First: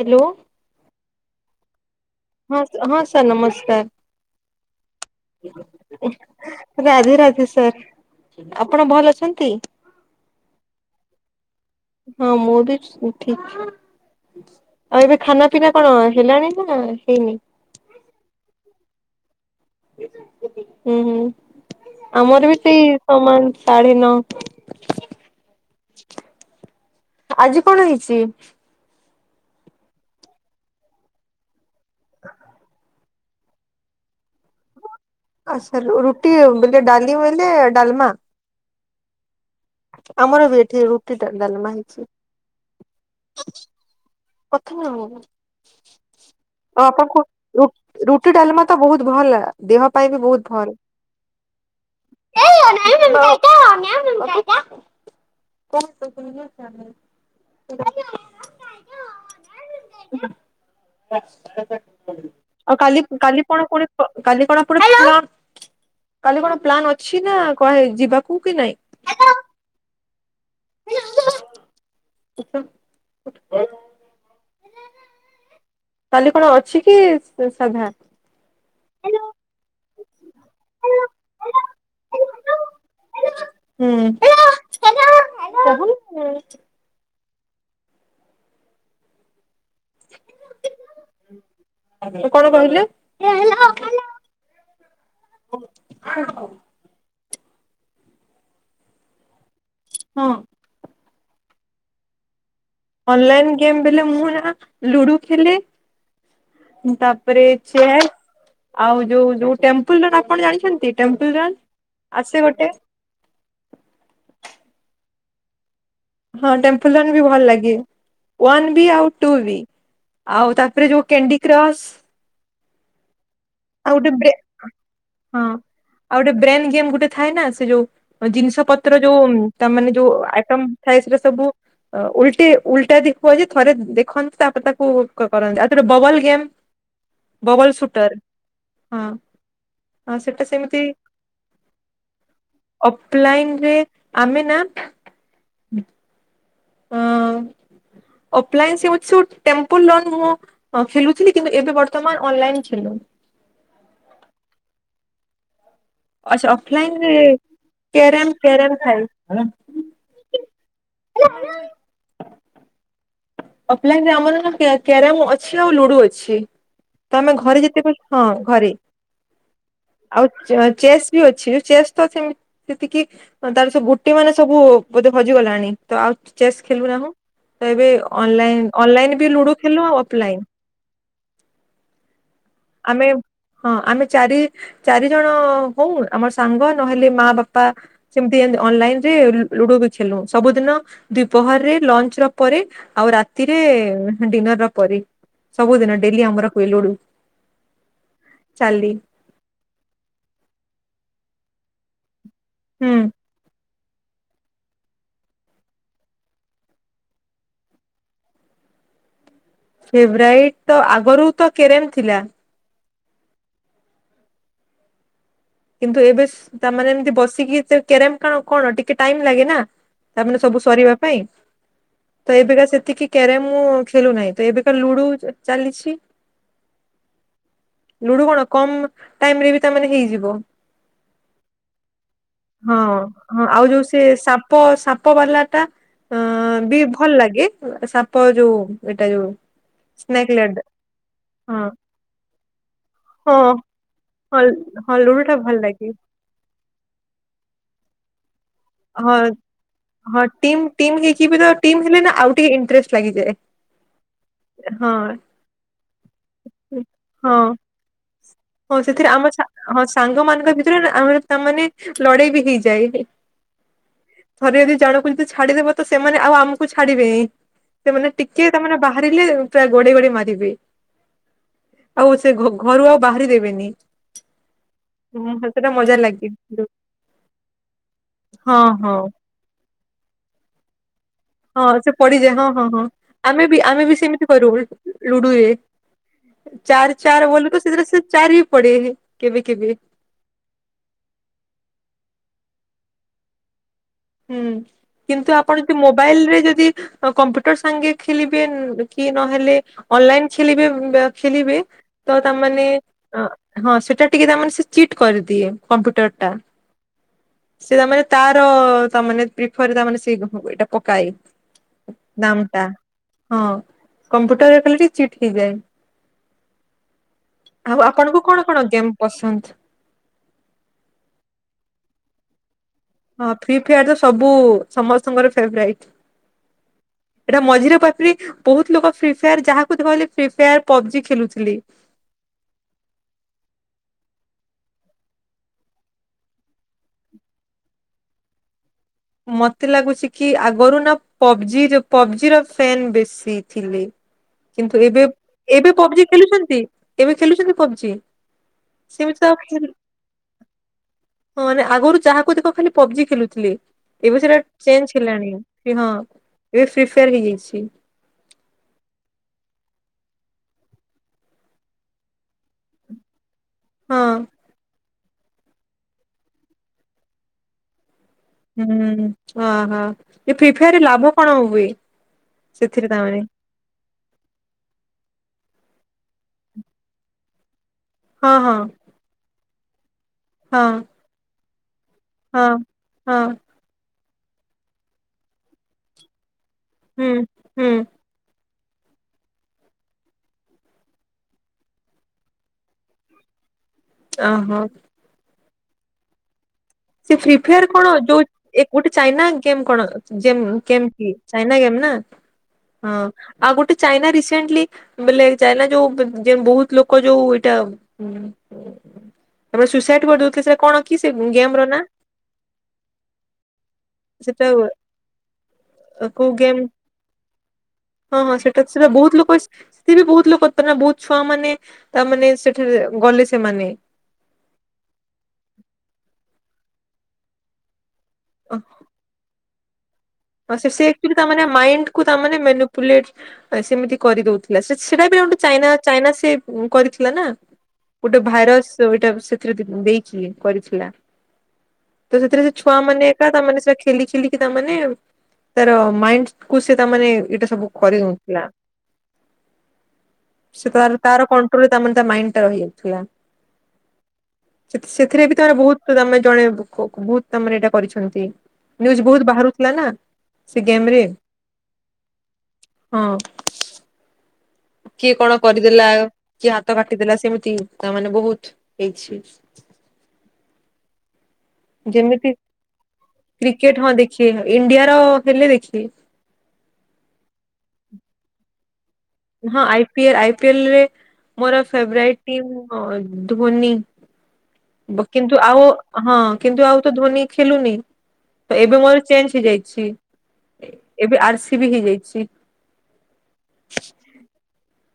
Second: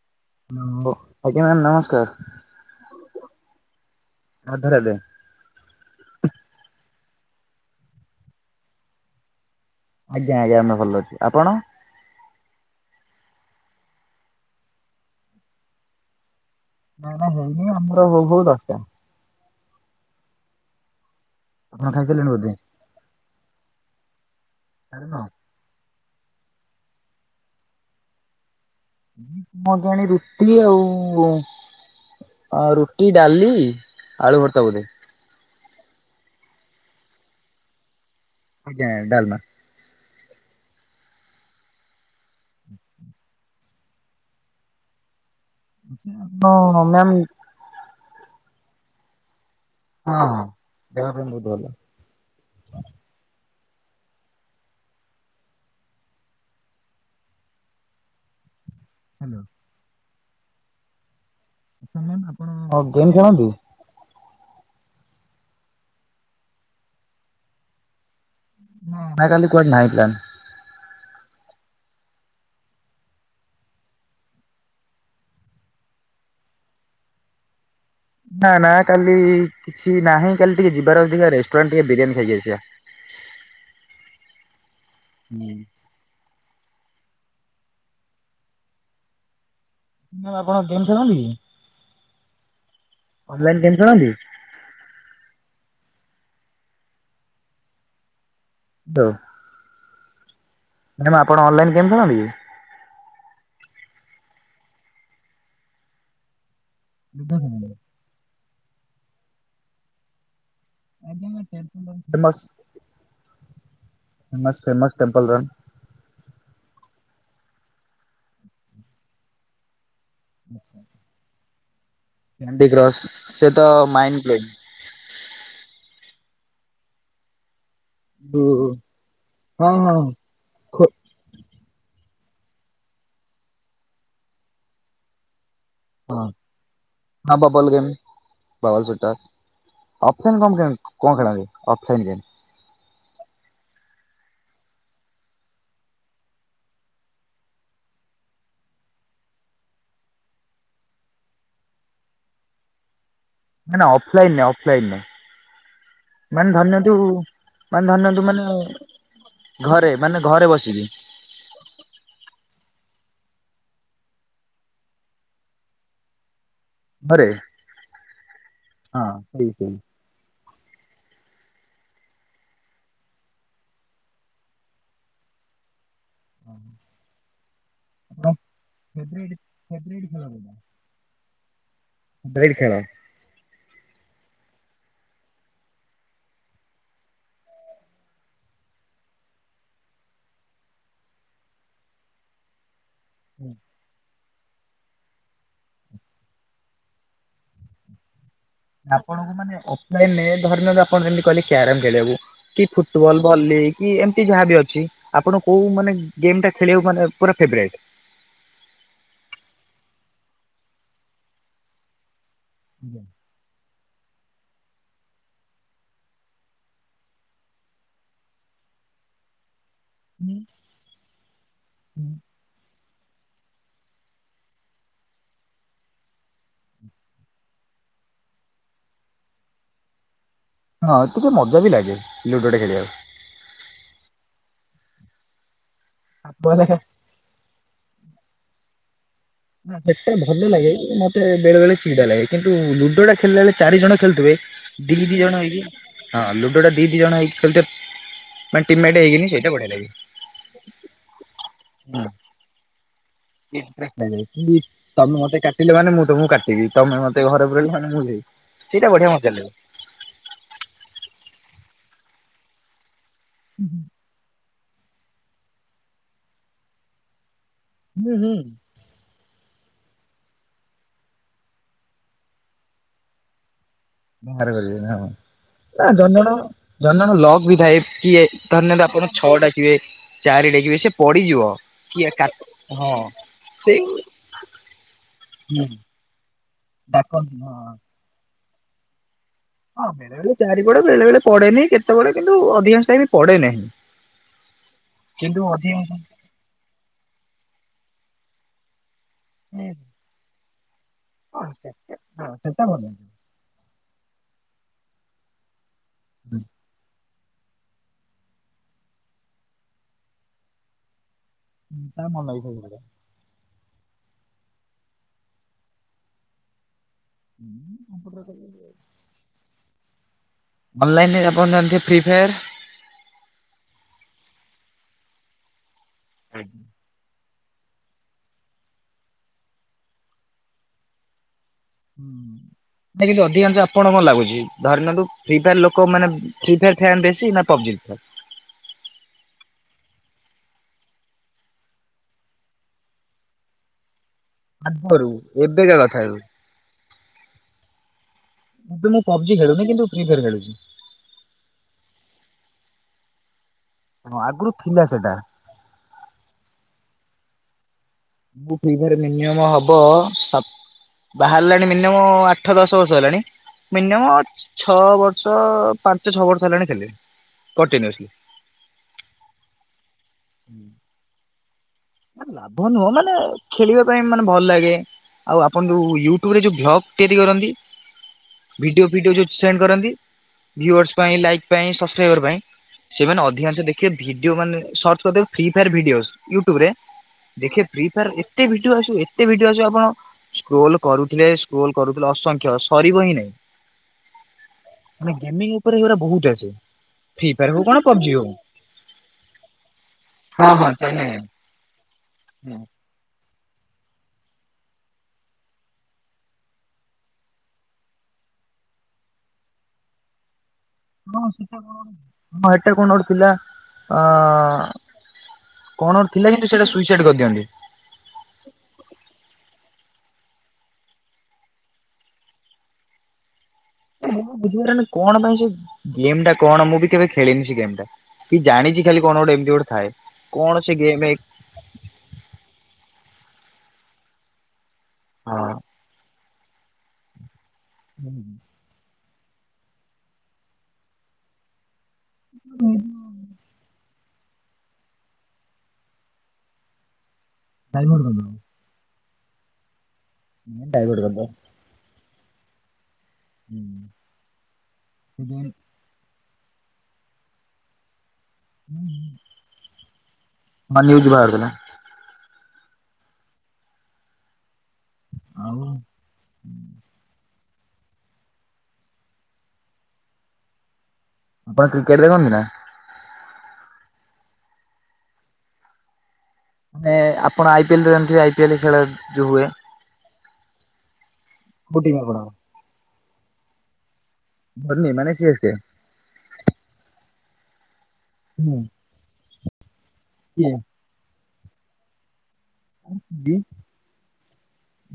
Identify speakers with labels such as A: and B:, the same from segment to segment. A: Hello
B: ଆଜ୍ଞା ma'am ନମସ୍କାର।
A: ହଁ, ହଁ, ସାର୍ ନମସ୍କାର।
B: ରାଧେ ରାଧେ
A: ରାଧେ ରାଧେ ସାର, ଆପଣ ଭଲ ଅଛନ୍ତି?
B: ଆଜ୍ଞା ଆଜ୍ଞା, ଆମେ ଭଲ ଅଛୁ, ଆପଣ?
A: ହଁ ମୁଁ ବି ଠିକ। ଆଉ ଏବେ ଖାନା ପିନା କଣ ହେଲାଣି ନା?
B: ନା ଏଇନା ହେଇନି ଆମର ହୋଉ ହୋଉ ଦଶଟା।
A: ହୁଁ ହୁଁ
B: ଆପଣ ଖାଇସାରିଲେଣି ବୋଧେ?
A: ଆମର ବି ସେଇ ସମାନ ଶାଢେ ନ।
B: ସାଢେ ନ
A: ଆଜି କଣ ହେଇଛି?
B: ମୁଁ ଜାଣି ରୁଟି ଆଉ, ଆ ରୁ ରୁଟି, ଡାଲି, ଆଳୁ ଭର୍ତା ବୋଧେ।
A: ଆଚ୍ଛା ରୁ ରୁଟି ବୋଲେ ଡାଲି ବୋଇଲେ ଡାଲମା।
B: ଆଜ୍ଞା ଡାଲମା।
A: ଆମର ବି ଏଠି ରୁଟି, ଡା ଡାଲମା ହେଇଛି। କଥା କଣ ଆଉ
B: ହଁ
A: ଆପଣ
B: ମ୍ୟାମ୍
A: କୋ
B: ହଁ।
A: ରୁ ରୁଟି ଡାଲମା ତ ବହୁତ ଭଲ ଦେହ ପାଇଁ ବି
B: ହଁ
A: ବହୁତ ଭଲ୍।
B: ଦେହ ପାଇଁ ବହୁତ ଭଲ।
A: [unintelligible] [inaudible]
B: ହ୍ୟାଲୋ। ଆଚ୍ଛା ମ୍ୟାମ୍ ଆପଣ
A: ଆଉ
B: ଆଉ
A: କାଲି
B: ଗେମ୍
A: କାଲି
B: ଖେଳନ୍ତି?
A: ପଣା ପୁଣି କାଲି କଣ ଆପଣ କାଲି କଣ ପ୍ଲାନ୍ ଅଛି ନା କୁଆଡେ ଯିବାକୁ କି ନାଇଁ।
B: ନାଇଁ କାଲି କୁଆଡେ ନାହିଁ ପ୍ଲାନ୍।
A: କାଲି କଣ ଅଛି କି ସା ସାଧା।
B: ନା ନା କାଲି କିଛି ନାହିଁ କାଲି ଟିକେ ଯିବାର ଅଛି ଦେଖିଆ ରେଷ୍ଟୁରାଣ୍ଟ ଟିକେ ବିରିୟାନୀ ଖାଇକିଆସିବା।
A: ହୁଁ
B: ହୁଁ।
A: କହୁନୁ
B: ମ୍ୟାମ ଆପଣ ଗେମ୍ ଖେଳନ୍ତି କି।
A: କଣ କହିଲେ।
B: ଅନଲାଇନ୍ ଗେମ୍ ଖେଳନ୍ତି।
A: [unintelligible]
B: [unintelligible]
A: ହଁ।
B: ମ୍ୟାମ୍ ଆପଣ ଅନଲାଇନ୍ ଗେମ୍ ଖେଳନ୍ତିକି।
A: ଅନଲାଇନ୍ ଗେମ୍ ବେଲେ ମୁଁ ଇନା ଲୁଡୁ ଖେଲେ। ତାପରେ ଚେସ ଆଉ ଯୋଉ ଯୋଉ ଟେମ୍ପୁଲ ରନ ଆପଣ ଜାଣିଛନ୍ତି। ଏ ଟେମ୍ପଲ ରନ୍
B: ଫେମସ୍
A: ଆସେ ଗୋଟେ।
B: Famous famous temple run.
A: ହଁ ଟେମ୍ପଲ ରନ୍ ବି ଭଲ ଲାଗେ ୱାନ୍ ବି ଆଉ ଟୁ ବି। ଆଉ ତାପରେ ଯୋଉ କ୍ୟେଣ୍ଡି କ୍ରସ୍।
B: Candy cross. ସେ ତ
A: ଆଉ ଗୋଟେ
B: ମାଇଣ୍ଡ
A: ବ୍ରେ
B: ପ୍ଲେଇଙ୍ଗ।
A: ହଁ ଆଉ ଗୋଟେ ବ୍ରେନ୍ ଗେମ୍ ଗୋଟେ ଥାଏ ନା ସେ ଯୋଉ ଜିନିଷ ପତ୍ର ଯୋଉ
B: ହଁ
A: ତା ମାନେ
B: ହଁ
A: ଯୋଉ ଆଇଟମ
B: ଖୋ
A: ଥାଏ ସେଇଟା ସବୁ ଉଲଟେ ଉଲଟା ଦେଖିବ ଯେ ଥରେ ଦେଖନ୍ତି ତାପରେ ତାକୁ କ କରନ୍ତି। ଆଉ ତାପରେ
B: ହଁ।
A: Bubble game bubble shooter.
B: Bubble
A: ହଁ
B: ସୁଟର
A: ହଁ
B: ଅଫଲାଇନ୍
A: ସେଟା
B: କମ୍
A: ସେମିତି
B: ଗେମ୍ କଣ ଖେଳନ୍ତି ଅଫଲାଇନ୍ ଗେମ୍।
A: ଅଫଲାଇନ୍ ରେ ଆମେ ନା ହୁଁ ଅପ୍ଲାଇନସ୍ ହେଉଛୁ ଟେମ୍ପୁଲ ରନ୍ ମୁଁ ଖେଲୁଥିଲି କିନ୍ତୁ ଏବେ ବର୍ତ୍ତମାନ ଅନଲାଇନ୍ ଖେଲୁ।
B: ନା ନା ଅଫଲାଇନ୍ ନୁହେଁ ଅଫଲାଇନ୍ ନୁହେଁ
A: ଆଚ୍ଛା
B: ମାନେ ଧରି ନିଅନ୍ତୁ
A: ଅଫଲାଇନରେ
B: ମାନେ ଧରିନିଅନ୍ତୁ
A: କ୍ୟାରମ କ୍ୟାରମ ଥାଏ
B: ମାନେ ଘରେ ମାନେ ଘରେ ବସିକି।
A: [unintelligible] ଅଫଲାଇନ୍ ରେ ଆମର ନା କ୍ୟା କ୍ୟାରମ୍ ଅଛି ଆଉ ଲୁଡୁ ଅଛି। ତମେ ଘରେ ଯେତେବେଲେ ହଁ ଘରେ।
B: ହଁ ସେଇ ସେଇ।
A: ଆଉ ଚ ଚେସ୍ ବି ଅଛି ଚେସ୍ ତ ସେମତି ସେତିକି ତାର ସବୁ ଗୋଟି ମାନେ ସବୁ ବୋଧେ ହଜିଗଲାଣି ତ ଆଉ ଚେସ୍ ଖେଲୁନାହୁଁ। ଅନଲାଇନ୍ ଅନଲାଇନ୍ ବି
B: ଫେବରାଇଟ୍
A: ଲୁଡ଼ୁ ଖେଲୁ ଆଉ
B: ଫେବରାଇଟ୍
A: ଅଫଲାଇନ୍।
B: ବ୍ରେଡ଼ ଖେଳ।
A: ଆମେ ହଁ ଆମେ ଚାରି ଚାରି ଜଣ ହଉ ଆମର ସାଙ୍ଗ ନହେଲେ ମା ବାପା। ସେମିତି ଏମତି ଅନଲାଇନରେ ଲୁଡୁ ବି ଖେଲୁ ସବୁଦିନ। ଦିପହରରେ ଲଞ୍ଚ ର ପରେ ଆଉ ରାତି ତିରେ ଡିନର ର ପରି ସବୁଦିନ ଡେଲି ଆମର ହୁଏ ଲୁଡୁ। ଚାଲି।
B: ଆପଣଙ୍କୁ ମାନେ ଅଫଲାଇନନେ ଧରିନିଅନ୍ତୁ ଆପଣ ଯେମିତି କହିଲେ କ୍ୟାରମ ଖେଳିବାକୁ କି
A: ହୁଁ
B: ଫୁଟବଲ। ଭଲି କି ଏମତି ଯାହାବ ଅଛି ଆପଣଙ୍କୁ କୋଉ ମାନେ ଗେମ୍ ଟା ଖେଲିବାକୁ ମାନେ ପୁରା ଫେବରାଇଟ?
A: ଫେଭରାଇଟ ତ ଆଗରୁ ତ କେରେମ୍ ଥିଲା।
B: ଆଜ୍ଞା।
A: କିନ୍ତୁ ଏବେ ସେ ତାମାନେ ଏମିତି ବସିକି କେରମ କଣ କଣ ଟିକେ ଟାଇମ ଲାଗେ ନା? ତାମାନେ ସବୁ ସରିବା ପାଇଁ, ତ ଏବେକା ସେତିକି କ୍ୟାରମ୍ ମୁଁ ଖେଳୁ ନାହିଁ ତ ଏବେକା ଲୁଡୁ ଚାଲିଛି। ଲୁଡୁ କଣ କମ ଟାଇମ ରେ ବି ତାମାନେ ହେଇଯିବ।
B: ହଁ ଟିକେ ମଜା ବି ଲାଗେ। ଟା
A: ହଁ ହଁ ଆଉ ଯୋଉ ସେ ସାପ ସାପ ବାଲା ଟା ଅ
B: ଖେଳିବାକୁ।
A: ବି ଭଲ ଲାଗେ ସାପ ଯୋଉ ଏଇଟା ଯୋଉ
B: ସେଟା
A: ସ୍ନେକ୍
B: ଭଲ
A: ଲେଡ
B: ଲାଗେ ମତେ
A: ହଁ
B: ବେଳେ ବେଳେ ଚିଡା ଲାଗେ କିନ୍ତୁ ଲୁଡୋ ଟା
A: ହଁ
B: ଖେଳିଲ ବେଳେ ଚାରି ଜଣ ଖେଳୁଥିବେ।
A: ହଁ
B: ଦି
A: ହଁ
B: ଦିଇ
A: ଲୁଡୁ ଟା
B: ଜଣ
A: ଭଲ
B: ହେଇକି
A: ଲାଗେ
B: ହଁ ଲୁଡୋ ଟା ଦି ଦି ଜଣ ହେଇକି ଖେଳୁଥିବେ। ମାନେ
A: ହଁ
B: ହେଇକିନି ସେଇଟା ବଢିଆ ଲାଗେ।
A: ହଁ ଟିମ ଟିମ ହେଇକି ବି ତ ଟିମ୍ ହେଲେ ନା ଆଉ ଟିକେ ଇଣ୍ଟରେଷ୍ଟ ଲାଗିଯାଏ। ହଁ
B: ତମେ ମତେ କାଟିଲ ମାନେ ମୁଁ ତ ମୁଁ କାଟିବି ତମେ ମତେ
A: ହଁ
B: ଘରେ ପୁରିଲ ମାନେ ମୁଁ ବି।
A: ହଁ ସେଥିରେ ଆମ ସା ହଁ ସାଙ୍ଗ ମାନଙ୍କ ଭିତରେ ଆମର ତାମାନେ ଲଢେଇ ବି ହେଇଯାଏ।
B: ହୁଁ ହୁଁ।
A: ଥରେ ଯଦି ଜଣକୁ ଯଦି ଛାଡିଦେବ ତ ସେମାନେ ଆଉ ଆମକୁ ଛାଡିବେ ସେମାନେ
B: ହୁଁ ହୁଁ।
A: ଟିକେ ତାମାନେ ବାହାରିଲେ ପୁରା ଗୋଡେଇ ଗୋଡେଇ ମାରିବେ ଆଉ ସେ ଘ୍ ଘରୁ ଆଉ ବାହାରି ଦେବେନି।
B: ବାହାରି ପାରିବନେ ହ।
A: ହୁଁ ସେଟା
B: ନା
A: ମଜା
B: ଜଣ
A: ଲାଗେ
B: ଜଣ ଜନଣ ଲଗ ବି ଥାଏ କିଏ
A: ହଁ
B: ଧରି ନେଲ
A: ହଁ
B: ଆପଣ ଛଅ ଡାକିିବେ ଚାରି ଡାକିବେ ବି ସେ ପଡିଯିବ
A: ହଁ ସେ
B: କିଏ କା
A: ପଡିଯାଏ ହଁ ହଁ ହଁ ଆମେ ବି
B: ସେଇ
A: ଆମେ ବି ସେମିତି କରୁ ଲୁ - ଲୁଡୁରେ।
B: ହୁଁ।
A: ଚାରି ଚାର
B: ଡାକନ୍ତି ହଁ।
A: ବଲକୁ ସେଥିରେ ସେ ଚାରି ବି ପଡେ କେବେ କେବେ।
B: ହଁ ବେଳେ ବଳେ ଚାରି ବଡ ବେଳେ ବଳେ ପଢେନିଁ କେତେବେଳେ କିନ୍ତୁ ଅଧିକଂଶ ଟାଇମ ପଡେ ନାହିଁ।
A: ହୁଁ କିନ୍ତୁ ଆପଣ ଯଦି ମୋବାଇଲ ରେ ଯଦି କମ୍ପ୍ୟୁଟର ସାଙ୍ଗେ ଖେଳିବେ କି ନହେଲେ ଅନଲାଇନ ଖେିଲିବେ
B: ହଁ
A: ଖେଲିବେ ତ
B: ସେଟା
A: ତାମାନେ
B: ଭଲ।
A: ହଁ ସେଟା ଟିକେ ତାମାନେ ସେ ଚିଟ୍ କରିଦିଏ କମ୍ପ୍ୟୁଟର ଟା। ସେ ତାମାନେ ତାର ତା ମାନେ ପ୍ରିଫର ତା ମାନେ ସେ ହ ଏଇଟା ପକାଏ।
B: ତା ମନ
A: ଦାମ ଟା ହଁ କମ୍ପ୍ୟୁଟରରେ କଲେ ଟିକେ ଚିଟ୍ ହେଇଯାଏ। ଆଉ ଆପଣଙ୍କୁ
B: ଇଚ୍ଛା
A: କଣ କଣ ଗେମ୍ ପସନ୍ଦ?
B: ଅନଲାଇନରେ ଆପଣ ଜାଣିଥେ ଫ୍ରି ଫାୟାର୍?
A: ହଁ ଫ୍ରି ଫାୟାର ତ ସବୁ ସମସ୍ତଙ୍କର ଫେବରାଇଟ।
B: [unintelligible]
A: ଏଟା ମଝିରେ ପାଖରି ବହୁତ ଲୋକ ଫ୍ରି ଫାୟାର ଯାହାକୁହିଲେ ଫି ଫାୟାର ପବଜି ଖେଳୁଥିଲେ।
B: ହୁଁ କିନ୍ତୁ ଅଧିକାଂଶ ଆପଣ କଣ ଲାଗୁଛି ଧରିନିଅନ୍ତୁ ଫି ଫାୟାର ଲୋକ ମାନେ। ଫ୍ରି ଫାୟାର୍ ଫ୍ୟାନ୍ ବେଶୀ ନା ପବ୍ଜିି ଫ୍ୟା
A: ମତେ ଲାଗୁଛି କି ଆଗରୁ ନା ପବଜି ର ପବଜି ର ଫ୍ୟନ୍ ବେଶୀ ଥିଲେ।
B: [inaudible]
A: କିନ୍ତୁ ଏବେ ଏବେ
B: ଏବେକା କଥା
A: ପବଜି ଖେଲୁଛନ୍ତି ଏବେ ଖେଲୁଛନ୍ତି ପବଜି?
B: କିନ୍ତ ମୁଁ
A: ସେମିତି ତ ଆଉ
B: ପବଜି ଖେଳୁନି
A: ଖେଳୁ-
B: କିନ୍ତୁ ଫି ଫାୟାର ଖେୁଲୁଛି
A: ହଁ ଆଗରୁ ଯାହାକୁ ଦେଖ ଖାଲି ପବଜି ଖେଳୁଥିଲି
B: ହଁ
A: ଏବେ ସେଟା
B: ଆଗରୁ ଥିଲା
A: ଚେଞ୍ଜ
B: ସେଟା
A: ହେଲାଣି ସେ ହଁ ଏବେ ଫ୍ରି ଫାୟାର ହେଇଯାଇଛି
B: ମୁଁ ଫ୍ରିଫାୟାର ମିନିମ ହବ ତ୍ ବାହାରିଲାଣି ମିନିମମ୍ ଆଠ ଦଶ ବର୍ଷ ହେଲାଣି
A: ହଁ
B: ମିନିମମ୍ ଛଅ ବର୍ଷ ପାଞ୍ଚ ଛଅ ବର୍ଷ ହେଲାଣି ଖେଲିଣୀ କଣ୍ଟିନ୍ୟୁସଲି
A: ହୁଁ ଅ ହ ଏ ଫିଫାଆର ରେ ଲାଭ କଣ ହୁଏ?
B: ଲାଭ
A: ସେଥିରେ
B: ନୁହଁ ମାନେ
A: ତାମାନେ
B: ଖେଳିବା ପାଇଁ ମାନେ ଭଲ ଲାଗେ, ଆଉ ଆପଣ ଯୋଉ ୟୁଟୁବ ରେ ଯୋଉ ଭ୍ଲଗ ତିଆରି କରନ୍ତି।
A: ହଁ ହଁ
B: ଭିଡିଓ ଫିଡିଓ ଯୋଉ ସେଣ୍ଡ କରନ୍ତି
A: ହଁ
B: ଭିଓର୍ସ ପାଇଁ ଲାଇକ୍ ପାଇଁ ସବସ୍କାଇବର୍ ପାଇଁ
A: ହଁ। ହଁ
B: ସେମାନେ ଅଧିକାଂଶ ଦେଖିବେ ଭିଡିଓ ମାନେ ସର୍ଚ କରିଦେବେ ଫି ଫାୟର ଭିଡିଓ ୟୁଟୁବ ରେ।
A: ହୁଁ
B: ଦେଖିବେ
A: ହୁଁ
B: ଫ୍ରି ଫାୟାର ଏତେ ଭିଡିଓ ଆସିବ ଏତେ ଭିଡିଓ ଆସିବ ଆପଣ ସ୍କ୍ରୋଲ କରୁଥିଲେ ସ୍କ୍ରୋଲ କରୁଥିଲେ ଅସଂଖ୍ୟ ସରିବ ହିଁ ନାଇଁ।
A: ଅ ହଁ
B: ମାନେ ଗେମିଙ୍ଗ ଉପରେ ଏଗୁରା ବହୁତ ଆସେ।
A: ସେ ଫ୍ରି ଫାୟାର କଣ ଯୋଉ ଗୋଟେ ଚାଇନା ଗେମ୍ କଣ
B: ହଁ
A: ଯେମ
B: ହଁ ଚାଇନା
A: କେମତି?
B: ଗେମ୍
A: ନାଇ ଗେମ୍ ନା।
B: ହୁଁ
A: ହଁ ଆଉ ଗୋଟେ ଚାଇନା ରିସେଣ୍ଟଲି ବେଲେ ଚାଇନା ଯୋଉ ଯେ ବହୁତ ଲୋକ ଯୋଉ ଏଇଟା ମ ସୁସାଇଡ କରିଦଉଥିଲେ ସେଟା କଣ କି ସେ
B: ହଁ ସେଟା
A: ଗେମ ର ନା
B: ହଁ ଏଟା କଣ ଗୋଟେ ଥିଲା ଅ
A: ସେଟା
B: କଣ ଗୋଟେ
A: କୋଉ
B: ଥିଲା କିନ୍ତୁ
A: ଗେମ୍
B: ସେଟା ସୁଇସାଇଡ୍ କରିଦିଅନ୍ତି।
A: ହଁ ହଁ ସେଟା ସେଟା ବହୁତ ଲୋକ ସେ ବି ବହୁତ ଲୋକ ନା ବହୁତ ଛୁଆ ମାନେ ତାମାନେ ସେଠାରେ ଗଲେ ସେମାନେ।
B: ମୁଁ ବୁଝିପାରେନି କଣ ପାଇଁ ସେ ଗେମ୍ ଟା କଣ ମୁଁ ବି କେବେ ଖେଳନି ସେ ଗେମ ଟା। କି ଜାଣିଚି ଖାଲି କଣ ଗୋଟେ ଏମିତି ଗୋଟେ ଥାଏ। କଣ ସେ
A: ସିଏ
B: ଗେମ୍
A: ଅକ୍ଚୁଆଲି ତାମାନେ ମାଇଣ୍ଡକୁ ତା ମାନେ ମେନୁପୁଲେଟ ସେମିତି କରିଦଉ ଥିଲା ସେଟା ଗୋଟେ
B: ହଁ
A: ଚାଇନା ଚାଇନା ସେ କରିଥିଲା ନା ଗୋଟେ ଭାଇରସ। ଏଇଟା ସେଥିରେ ଦେଇଚି କରିଥିଲା। ତ ସେଥିରେ ସେ ଛୁଆ ମାନେ ଏକା ତାମାନେ ସେଟା ଖେଲି ଖେଲିକି ତାମାନେ ତାର ମାଇଣ୍ଡ କୁ ସେ ତାମାନେ ଏଇଟା ସବୁ
B: ଡାଇଭର୍ଟ କରିଦବ।
A: କରିହଉଥିଲା। ସେ ତାର
B: ଡାଇଭର୍ଟ
A: ତାର
B: କରିଦବ।
A: କଣ୍ଟ୍ରୋଲ ରେ ତା ତା ମାଇଣ୍ଡ ଟା ରହି ଯାଉଥିଲା।
B: ହଁ
A: ସେଥିରେ ବି ତାର ବହୁତ ତ ତମେ ଜଣେ ବହୁତ ତାମାନେ ଏଇଟା କରିଛନ୍ତି ନିୟୁଜ ବହୁତ ବାହାରୁଥିଲା ନା। ସେ ଗେମ୍ ରେ
B: ନ୍ୟୁଜ୍ ବାହାରୁଥିଲା।
A: ହଁ। କିଏ କଣ
B: ଆଉ
A: କରିଦେଲା କିଏ ହାତ କାଟିଦେଲା ସେମିତି ତା ମାନେ ବହୁତ ହେଇଛି।
B: ଆପଣ କ୍ରିକେଟ ଦେଖନ୍ତି
A: ଯେମିତି
B: ନା?
A: କ୍ରିକେଟ ହଁ ଦେଖିବେ ଇଣ୍ଡିଆର ହେଲେ ଦେଖିବେ।
B: ମାନେ ଆପଣ ଆଇ ପିଏଲ ତ ଜାଣିଥିବେ ଆଇ ପିଏଲ ଖେଳ। ଯୋଉ ହୁଏ।
A: ହଁ ଆଇ ପି ଏଲ ଆଇ ପିଏଲରେ ମୋର
B: କୋଉ
A: ଫେବରଟ
B: ଆପଣଙ୍କର?
A: ଟିମ୍ ଧୋନି।
B: ଧୋନି
A: ବ
B: ମାନେ ସି ଏସ୍
A: କିନ୍ତୁ
B: କେ।
A: ଆଉ ହଁ କିନ୍ତୁ ଆଉ ତ ଧୋନୀ ଖେଲୁନି ତ ଏବେ ମୋର ଚେଞ୍ଜ ହେଇଯାଇଛି।
B: ହୁଁ
A: ଏବେ ଆର୍ ସି ବି ହେଇଯାଇଛି।
B: ଉଁ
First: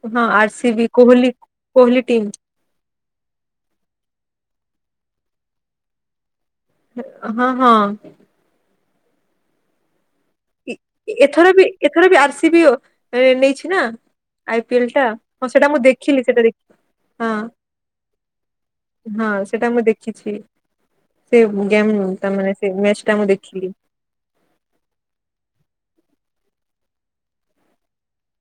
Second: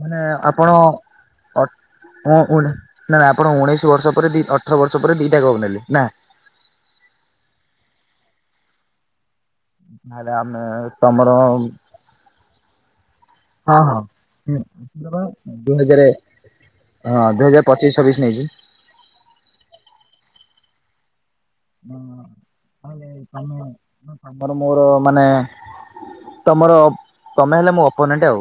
B: ମାନେ
A: ହଁ ଆର ସି
B: ଆପଣ
A: ବି କୋହଲି
B: ଅ [unintelligible]
A: କୋହଲି ଟିମ୍
B: ନା ନା ଆପଣ ଉଣେଇଶି ବର୍ଷ ପରେ ଦି ଅଠର ବର୍ଷ ପରେ ଦିଟା କ ନେଲି ନା।
A: ହଁ ହଁ
B: ଆରେ ଆମେ
A: ଏ ଏଥର
B: ତମର
A: ବି, ଏଥର ବି ଆର୍ସିବି ଓ ନେଇଛି
B: ହଁ
A: ନା,
B: ହଁ ହୁଁ
A: ଆଇ ପିଏଲ ଟା, ହଁ ସେଟା
B: ଦୁଇ
A: ମୁଁ
B: ହଜାରେ
A: ଦେଖିଲି ସେଟା ଦେ
B: ହଁ, ଦୁଇ ହଜାର ପଚିଶ ଛବିଶ ନେଇଛି।
A: ହଁ ସେଟା ମୁଁ ଦେଖିଛି, ସେ ଗେମ୍
B: ହଁ,
A: ତା ମାନେ ସେ ମ୍ୟାଚ
B: ତାହେଲେ
A: ଟା ମୁଁ
B: ତମେ
A: ଦେଖିଲି।
B: ତମର ମୋର ମାନେ, ତମର ତମେ ହେଲେ ମୋର ଅପନେଣ୍ଟ ଆଉ।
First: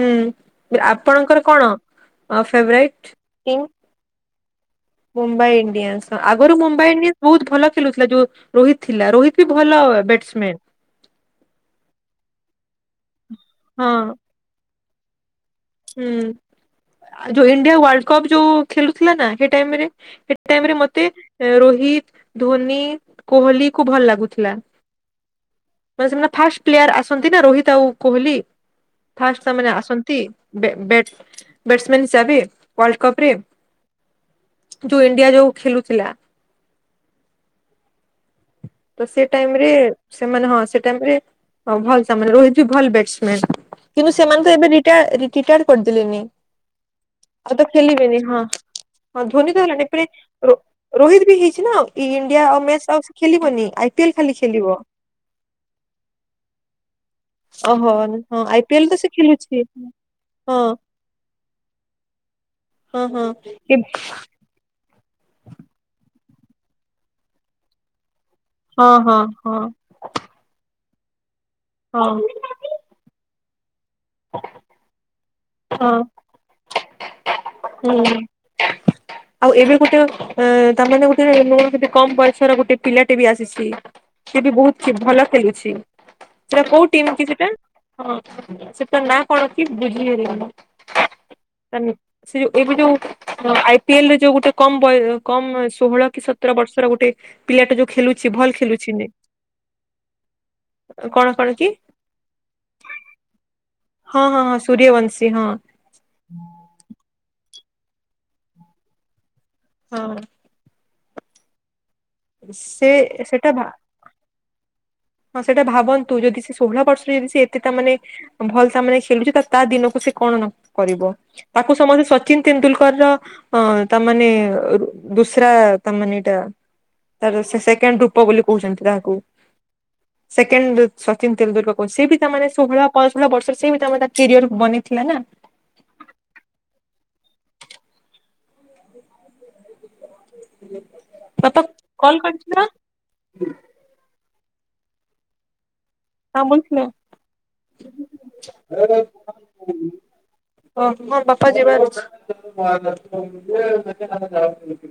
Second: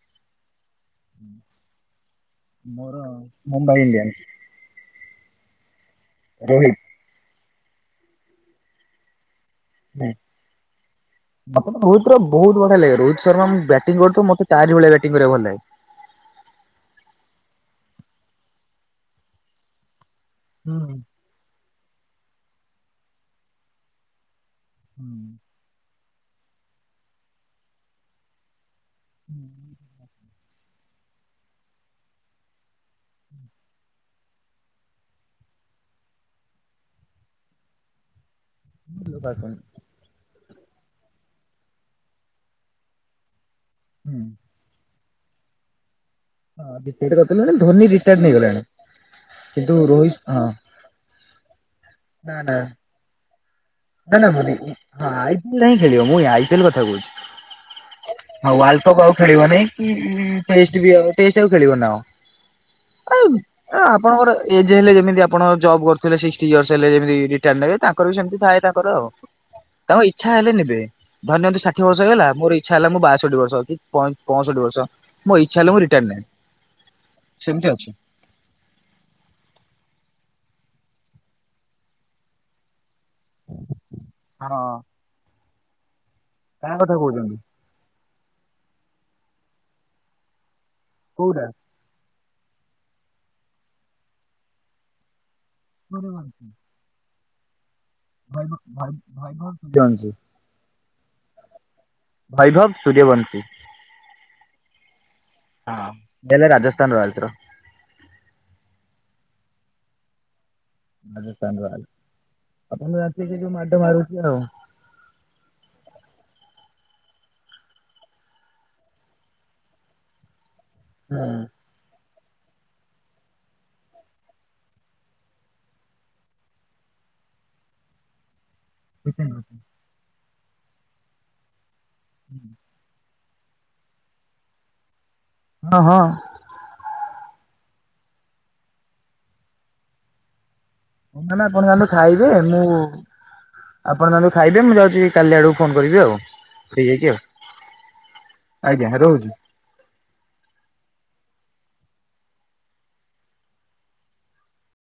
A: ହୁଁ ଆପଣଙ୍କର କଣ ଫେଵ୍
B: ମୋର
A: ରାଇଟ୍ କିଙ୍ଗ।
B: ମୁମ୍ବାଇ ଇଣ୍ଡିଆନ୍ସ
A: ମୁମ୍ବାଇ ଇଣ୍ଡିଆନ୍ସ ଆଗରୁ
B: ରୋହିତ
A: ମୁମ୍ବାଇ ଇଣ୍ଡିଆନ୍ସ ବହୁତ ଭଲ ଖେଳୁଥିଲା ଯୋଉ ରୋହିତ୍ ଥିଲା ରୋହିତ। ବି ଭଲ
B: [unintelligible]
A: batsman
B: player Rohit Sharma batting କରୁଥୁବ ତାରି ଭଳିଆ
A: ହଁ
B: ଵ୍ୟାଟିଙ୍ଗ କରିବାକୁ ଭଲ ଲାଗେ।
A: ହୁଁ ଯୋଉ ଇଣ୍ଡିଆ ୱାର୍ଲଡ କପ୍ ଯୋଉ ଖେଲୁଥିଲା ନା ସେ ଟାଇମ ରେ ସେ ଟାଇମ
B: ହୁଁ
A: ରେ ମତେ ରୋହିତ ଧୋନି କୋହଲିକି ଭଲ ଲାଗୁଥିଲା।
B: [inaudible]
A: ବାସ୍ ମୋ ଫାଷ୍ଟ ପ୍ଲେୟାର ଆସନ୍ତି ନା ରୋହିତ ଆଉ କୋହଲି ଫାଷ୍ଟ ସେମାନେ ଆସନ୍ତି। ନ୍ତି ବ୍ୟାଟ ବ୍ୟାଟ୍ସମ୍ୟାନ ହିସାବରେ ୱାଲ୍ କପରେ। ଯୋଉ ଇଣ୍ଡିଆ ଯୋଉ ଖେଳୁଥିଲା। ତୋ ସେ ଟାଇମ୍ ରେ ସେମାନେ ହଁ ସେ ଟାଇମ୍ ରେ ଭଲ ରୋହିତ ବି ଭଲ ବିୟାଟସ୍ମ ମିୟାନ କିନ୍ତୁ
B: ହୁଁ
A: ସେମାନେତ ଏବେ ରି ଟା [unintelligible]
B: ‌ରିଟାଟ୍ କରିଦେଲେଣି ଧୋନି ରିଟାର୍ଡ ନେଇଗଲାଣି।
A: ହଁ ଧୋନି ତ
B: କିନ୍ତୁ
A: ହେଲାଣି
B: ରୋହିତ ହଁ
A: ତପରେ ରୋହିତ ବିହେଇଚିନା
B: ନା
A: ଇଣ୍ଡିଆ
B: ନା
A: ଆଉ ମିୟାଚ। [unintelligible]
B: [unintelligible] ମୁଁ ଆଇିଏଲ କଥା କହୁଚି।
A: ଓହୋ ହଁ
B: ଆଉ
A: ଆଇ
B: ୱାଲ
A: ପିଏଲ ତ ସେ
B: କପ୍ ଖେଳିବନି
A: ଖେଲୁଛି
B: କି
A: ହଁ
B: ଟେଷ୍ଟ ବି ଆଉ ଟେଷ୍ଟ ଆଉ ଖେଳିବନି ନା କଣ।
A: ହଁ ହଁ ଏ
B: [unintelligible] ଏଜ୍ ହେଲେ ଯେମିତି ଆପଣ ଜବ୍ କରିଥିଲେ ସିକ୍ଟି ୟସ ହେଲେ ଯେମିତି ରିଟାର୍ ନେବେ ତାଙ୍କର ବି ସେମତି ଥାଏ।
A: ହଁ ହଁ ହଁ
B: ଇଛା ହେଲେ ନେବେ ଧରିନିଅନ୍ତୁ ଷାଠିଏ ବର୍ଷ
A: ହଁ
B: ହେଇଗଲା ମୋର ଇଛା ହେଲା ମୁ ବାଷଠି ବର୍ଷ କି ପଞ୍ଚଷଠିବର୍ଷ
A: ହଁ
B: ନେବି।
A: ହୁଁ। ଆଉ ଏବେ ଗୋଟେ [unintelligible] କମ୍ ବୟସରେ ଗୋଟେ। ପିଲାଟେ ବି ଆସିଛି ସେ ବି
B: ହଁ
A: ବହୁତ ଭଲ ଖେଲୁଚି। ସେଟା
B: କାହା
A: କୋଉ
B: କଥା
A: ଟିମ କି
B: କହୁଛନ୍ତି
A: ସେଟା ହଁ ସେଟା ନା କଣ କି ବୁଝି ହେଲାନି।
B: କୋଉଟା।
A: ସେ ଯୋଉ ଏବେ ଯୋଉ ଆଇ ପିଏଲରେ ଯୋଉ ଗୋଟେ କମ୍ ବୟ କମ ଷୋହଳ କି ସତର ବର୍ଷର ଗୋଟେ ପିଲା ଟେ ଯୋଉ ଖେଳୁଛି ଭଲ ଖେଳୁଛି ନେ କଣ କଣ କି।
B: ଵୈଭବ ସୂର୍ଯ୍ୟବଂଶୀ।
A: ହଁ ହଁ ହଁ ସୂର୍ଯ୍ୟବଂଶୀ ହଁ।
B: ହଁ ବଲେ ରାଜସ୍ଥାନ ରୟାଲ ସ ର।
A: ହଁ।
B: [unintelligible] ଆପଣ
A: ସେ
B: ତ ଯାଣିଥିବେ ସେ
A: ସେଟା
B: ଯୋଉ ମାଡ ମାରୁଛି ଆଉ।
A: ହଁ ସେଇଟା ଭାବନ୍ତୁ ଯଦି [unintelligible] ଭଲ ତା ମାନେ ଖେଳୁଛି ତା ଦିନକୁ ସେ କନ ନକରିବ।
B: ହଁ
A: ସମସ୍ତେ ସଚିିନ ତେନ୍ଦୁଲକର ର ହଁ ତାମାନେେ ଦୁସୁରା ତା ମାନେ ଏଇଟା ତାର ସେ ସେକେଣ୍ଡ ଢୁପ ବୋଲି କହୁଚନ୍ତି।
B: [unintelligible]
A: ସେକେଣ୍ଡ ସଚିନ୍ ତେନ୍ଦୁଲକର ସିଏବି ତାହେଲେ ଷୋହଳ [unintelligible] ପିରିୟଡ ବନେଇ ଥିଲାନା।
B: ହଁ ହଁ।
A: ହୁଁ।
B: ହ ମ ନା ଆପଣ ଜାଣନ୍ତୁ ଖାଇବେ ମୁଁ ଆପଣ ଯାଆନ୍ତୁ ଖାଇବେ ମୁଁ ଯାଉଛି କାଲି ଆଡକୁ ଫୋନ କରିବି ଆଉ। ଫ୍ରି ହେଇକି ଆଉ ଆଜ୍ଞା ରହୁଛି।
A: [unintelligible] ଓ ହଁ ବାପା ଯିବାର ଅଛି।